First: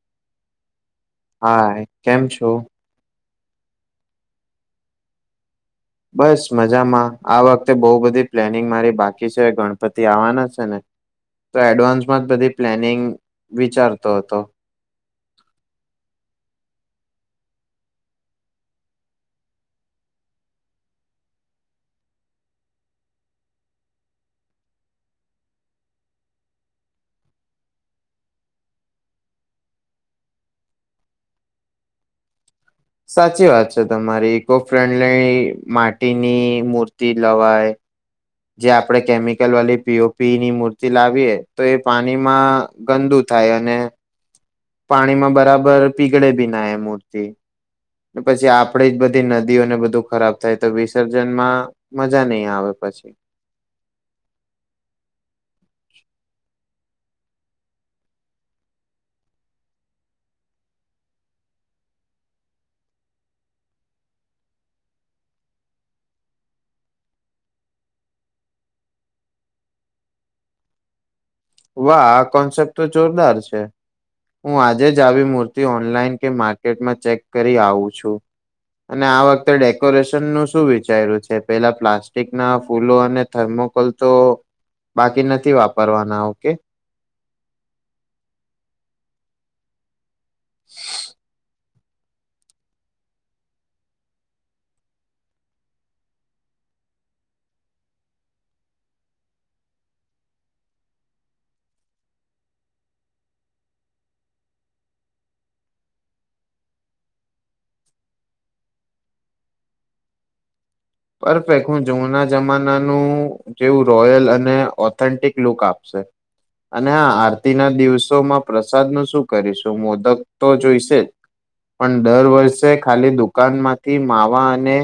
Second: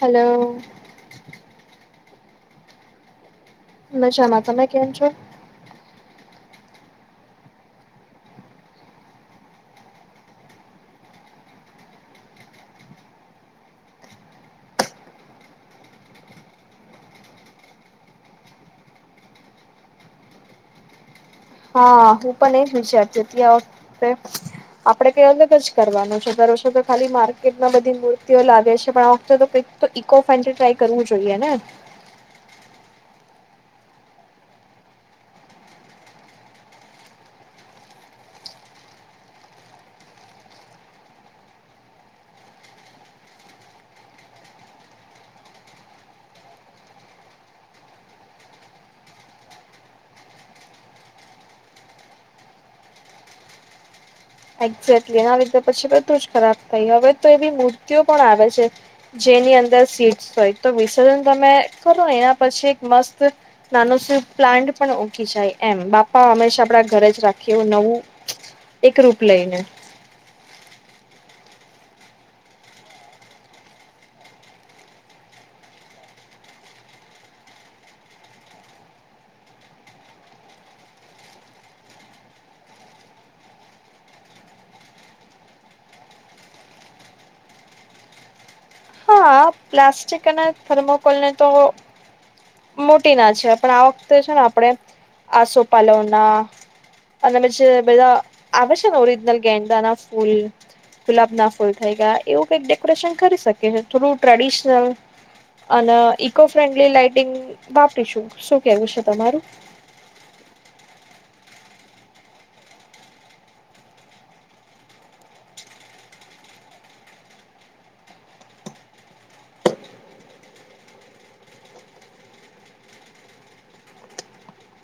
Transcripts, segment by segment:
Hello હા કેમ છો. મજામાં તમે કેમ છો. બસ મજામાં આ વખતે બહુ બધી પ્લેનિંગ મારી બાકી છે ગણપતિ આવવાના છે ને. તો એડવાન્સમાં જ બધી પ્લેનિંગ વિચારતો હતો. હા હું પણ એ જ વિચારતો ત્યા વખતે આપડે કઈ વગત જ કરવાનું છે દર છો તો ખાલી માર્કેટમાં બધી મૂર્તિઓ લાવે છે પણ આ વખતે તો કઈક તો ઈકો ફડથી ટ્રાય કરવું જોઈએ ને. સાચી વાત છે તમારી ઇકો ફ્રેન્ડલી માટીની મૂર્તિ લવાય જે આપણેે કેમિકલ વાળી પીઓપીની મૂર્તિ લાવીએ તો એ પાણીમાં ગંદુ થાય અને હ પાણીમાં બરાબર પીગળે ભી ના એ મૂર્તિ પછી આપડી જ બધી નદીઓને બધું ખરાબ થાય તો વિસર્જનમાં મજા નહી આવે પછી. એક્ઝેક્ટલી એના વિીધા પછી બધું જ ખરાબ થય હવે તો એવી મૂર્તિઓ પણ આવે છે. જેની અંદર સી હોય તો વિસર્જન તમે કરો એના પછી એક મસ્ત નાનું શ પ્લાન્ટ પણ ઓકીી જાય એમ બાપા હંમેશા આપડા ઘરે જ રાખીએ એવું નવું. એક રૂપ લઈને વાહ આ કોન્સેપ્ટ તો જોરદાર છે. હું આજે જ આવી મૂર્તિ ઓનલાઈન કે માર્કેટમાં ચેક કરી આવું છું. અને આ વખતે ડેકોરેશન નું શું વિચાર્યું છે પેલા પ્લાસ્ટિક ના ફૂલો અને થર્મોકોલ તો બાકી નથી વાપરવાના. ઓ કે હા પ્લાસ્ટિક થર્મકોલને તો મોટી ના છે પણ આ વખતે છે ને આપણે આસો પાાલવના અને પછી બધા આવે છે ને ઓરિજનલ ગેડાા ના ફૂલ ગુલાબ ના ફૂલ થઈ ગયા એવું કઈક ડેકોરેશન કરી શકી થોડું ટ્રેડિશનલ અને ઇકો ફ્રેન્ડલી લઇટિંગ વાપરીશું શું કેવું છે તમારું. બફેક હું જૂના જમાનાનું જેવું રોયલ અને ઓથેન્ટિક લુક આપશે. અને હા આરતી ના દિવસોમાં પ્રસાદ નું શું કરીશું મોદક તો જોઈશે જ. પણ દર વર્ષે ખાલી દુકાન માંથી માવા અને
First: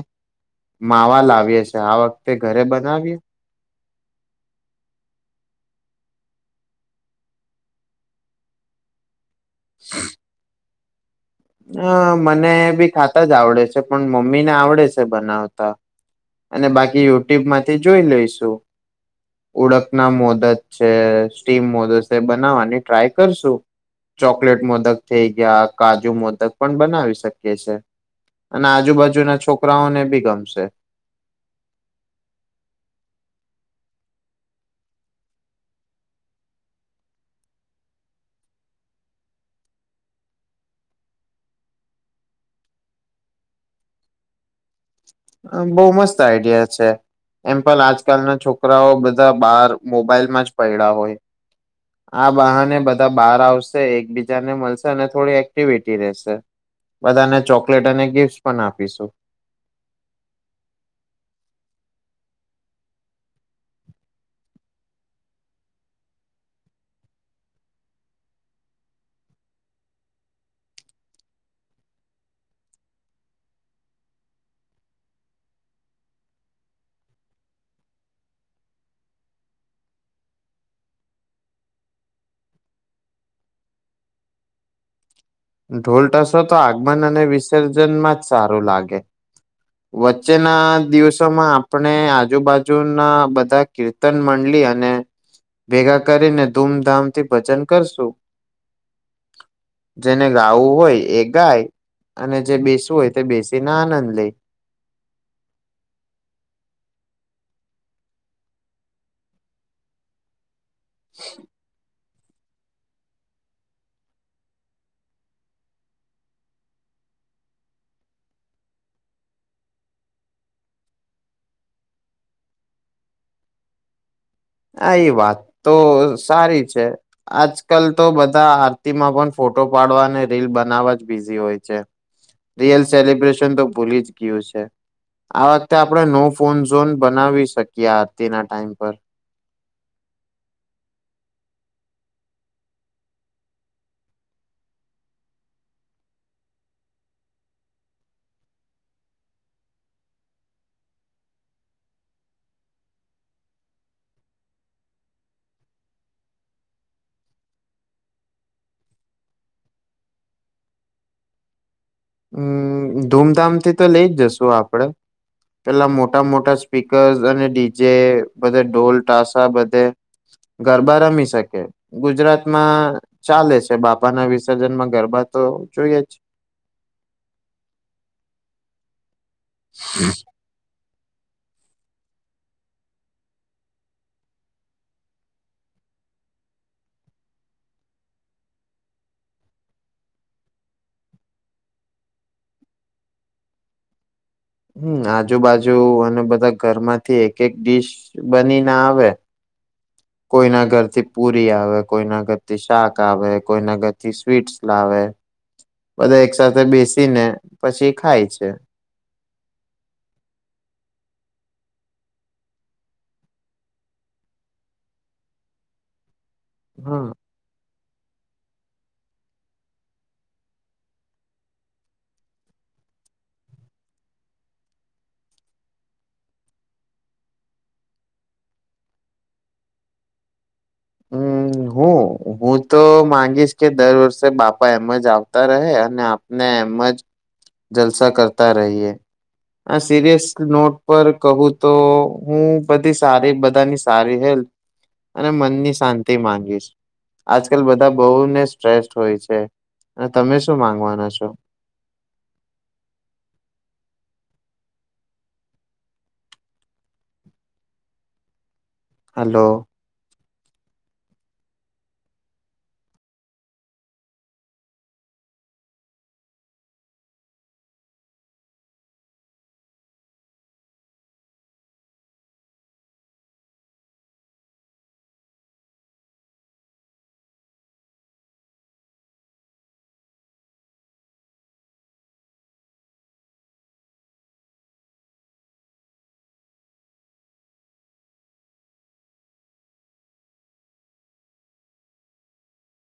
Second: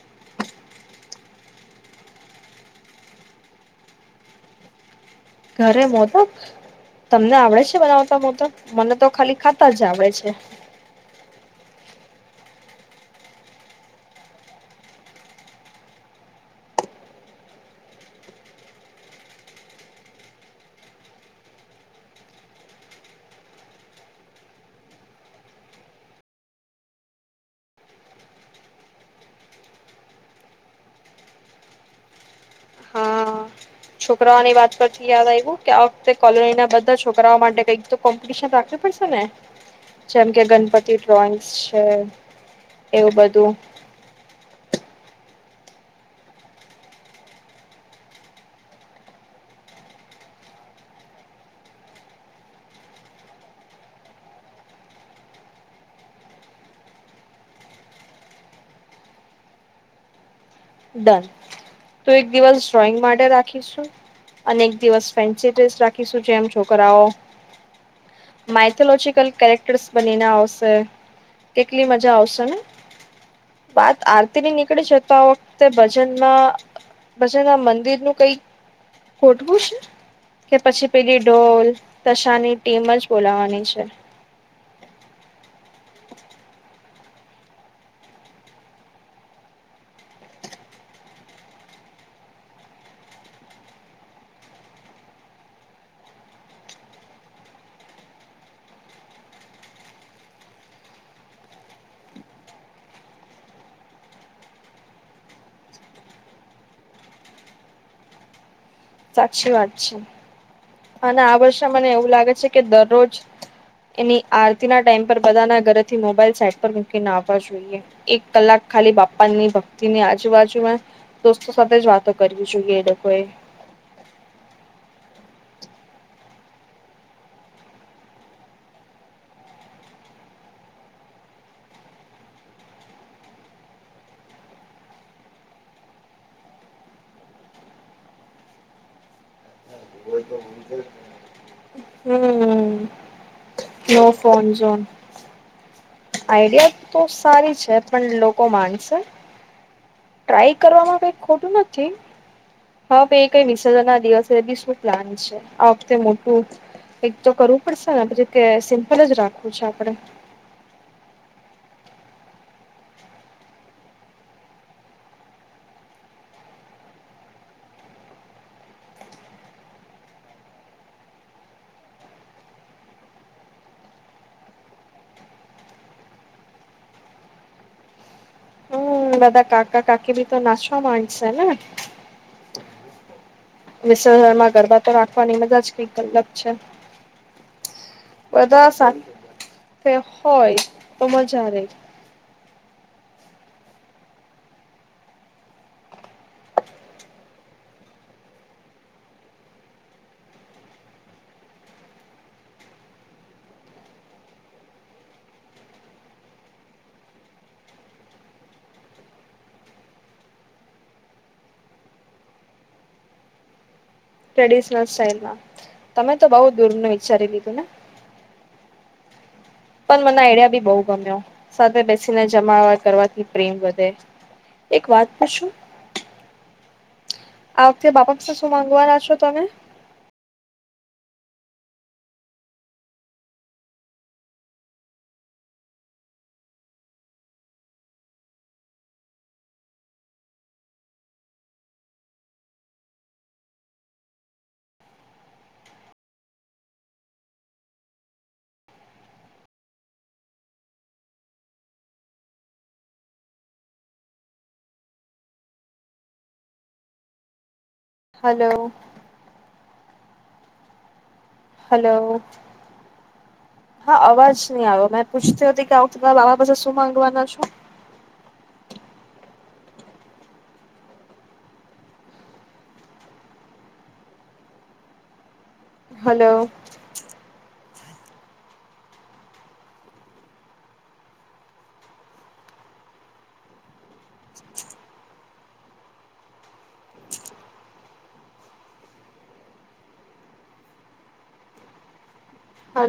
માવા લાવીએ છીએ આ વખતે ઘરે બનાવીએ. ઘરે મોધક તમને આવડે છે બનાવતા મોદક મને તો ખાલી ખાતા જ આવે છે. અ મને બી ખાતા જ આવડે છે પણ મમ્મી ને આવડે છે બનાવતા. અને બાકી યુટ્યુબ માંથી જોઈ લઈશું. ઉળક ના મોદત છે સ્ટીમ મોદત છે બનાવવાની ટ્રાય કરશું. ચોકલેટ મોદક થઈ ગયા કાજુ મોદક પણ બનાવી શકીએ છે અને આજુબાજુ ના છોકરાઓને બી ગમશે. હા. છોકરાઓની વાત પરથી યાદ આવ્યું કે આ વખતે કોલોની ના બધા છોકરાઓ માટે કઈક તો કોમ્પિટિશન રાખવી પડશે ને જેમ કે ગણપતિ ડ્રોઈંગ્સ છે એવું બધું. આ બો મસ્ત આઈડિયા છે. એમ પણ આજકાલના છોકરાઓ બધા બહાર મોબાઈલમાં જ પઇડા હોય. [inaudible] આ બહાને બધા બહાર આવશે, એકબીજાને મળશે અને થોડી એક્ટિવિટી રહેશે. બધાને ચોકલેટો અને ગિફ્ટ પણ આપીશું. ડન તો એક દિવસ ડ્રોઈંગ માટે રાખીશું અને એક દિવસ ફેન્સી ડ્રેસ રાખીશું જેમ છોકરાઓ માઇથોલોજીકલ કેરેક્ટર્સ બનીને આવશે. કેટલી મજા આવશે ને વાત આરતી નીકળી શકતા હો તે ભજનમાં ભજનમાં મંદિર નું કઈક ગોઠવું છે. કે પછી પેલી ઢોલ તશાની ટીમ જ બોલાવાની છે. ઢોલ ટસો તો આગમન અને વિસર્જનમાં જ સારું લાગે. વચ્ચેના દિવસોમાં આપણે આજુબાજુના બધા કીર્તન મંડલી અને ભેગા કરીને ધૂમધામ થી ભજન કરશું. જેને ગાવું હોય એ ગાય અને જે બેસવું હોય તે બેસીને આનંદ લે. સાચી વાત છે અને આ વર્ષે મને એવું લાગે છે કે દરરોજ એની આરતી ના ટાઈમ પર બધા ના ઘરેથી મોબાઈલ સાઇટ પર મૂકીને આવા જોય જોઈએ. એક કલાક ખાલી બાપા ની ભક્તિની આજુબાજુમાં દોસ્તો સાથે જ વાતો કરવી જોઈએ એ લોકોએ. હા એ વાત તો સારી છે. આજકાલ તો બધા આરતીમાં પણ ફોટો પાડવા અને રીલ બનાવવા જ બીઝી હોય છે. રિયલ સેલિબ્રેશન તો ભૂલી જ ગીયું છે. આ વખતે આપણે નો ફોન ઝોન બનાવી શકીએ આરતીના ટાઈમ પર. હોય તો બનશે જ ને હમમ. નો ફોનઝોન. આઈડિયા તો સારી છે પણ લોકો માનશે. ટ્રાય કરવામાં કઈ ખોટું નથી. હા એ કઈ વિસર્જન ના દિવસે બી શું પ્લાન છે આ વખતે મોટું કઈક તો કરવું પડશે ને પછી કે સિમ્પલ જ રાખવું છે આપડે. હમમ ધૂમધામ થી તો લઈ જ જશુ આપડે. પેલા મોટા, મોટા સ્પીકર્સ અને ડીજે બધે ઢોલ ટાસા બધે ગરબા રમી શકે. ગુજરાતમાં ચાલે છે બાપા ના વિસર્જન માં ગરબા તો જોઈએ જ. હમમ બધા કાકા, કાકી ભી તો નાચવા ના હોય છે ને. વિસર્જન માં ગરબા તો રાખવાની મજા જ કઈક અલગ છે. બધા સાથે હોય તો મજા રે. હમમ આજુબાજુ અને બધા ઘરમાંથી એક, એક ડીશ બની ને આવે. કોઈના ઘરથી પુરી આવે, કોઈના ઘરથી શાક આવે, કોઈના ઘરથી સ્વીટ્સ લાવે. બધા એક સાથે બેસીને પછી ખાય છે. ટ્રેડિશનલ સ્ટાઈલમાં તમે તો બઉ દૂર નું હા વિચારી લીધું ને. પણ મને આઈડિયા બી બો ગમ્યો સાથે બેસીને જમા કરવાથી પ્રેમ વધે. એક વાત પૂછું આ વખતે બાપા પાસે શું માગવાના છો તમે? [inaudible] હમ હું હું તો માંગીશ કે દર વર્ષે બાપા એમ જ આવતા રહે અને ને એમ જ જલસા કરતા રહીએ. આ સિરિયસ નોટ પર કહું તો હું બધી સારી બધાની સારી હેલ્થ અને મનની શાંતિ માંગીશ. આજકાલ બધા બહુને સ્ટ્રેસ્ટ હોય છે અને તમે શું માંગવાના છો. હલો. હલો. હલો. હા અવાજ નહી આવ્યો મે પૂછતી હતી કેું આવતી કાલે આવા પછે શું માંગવાના છો. હલો.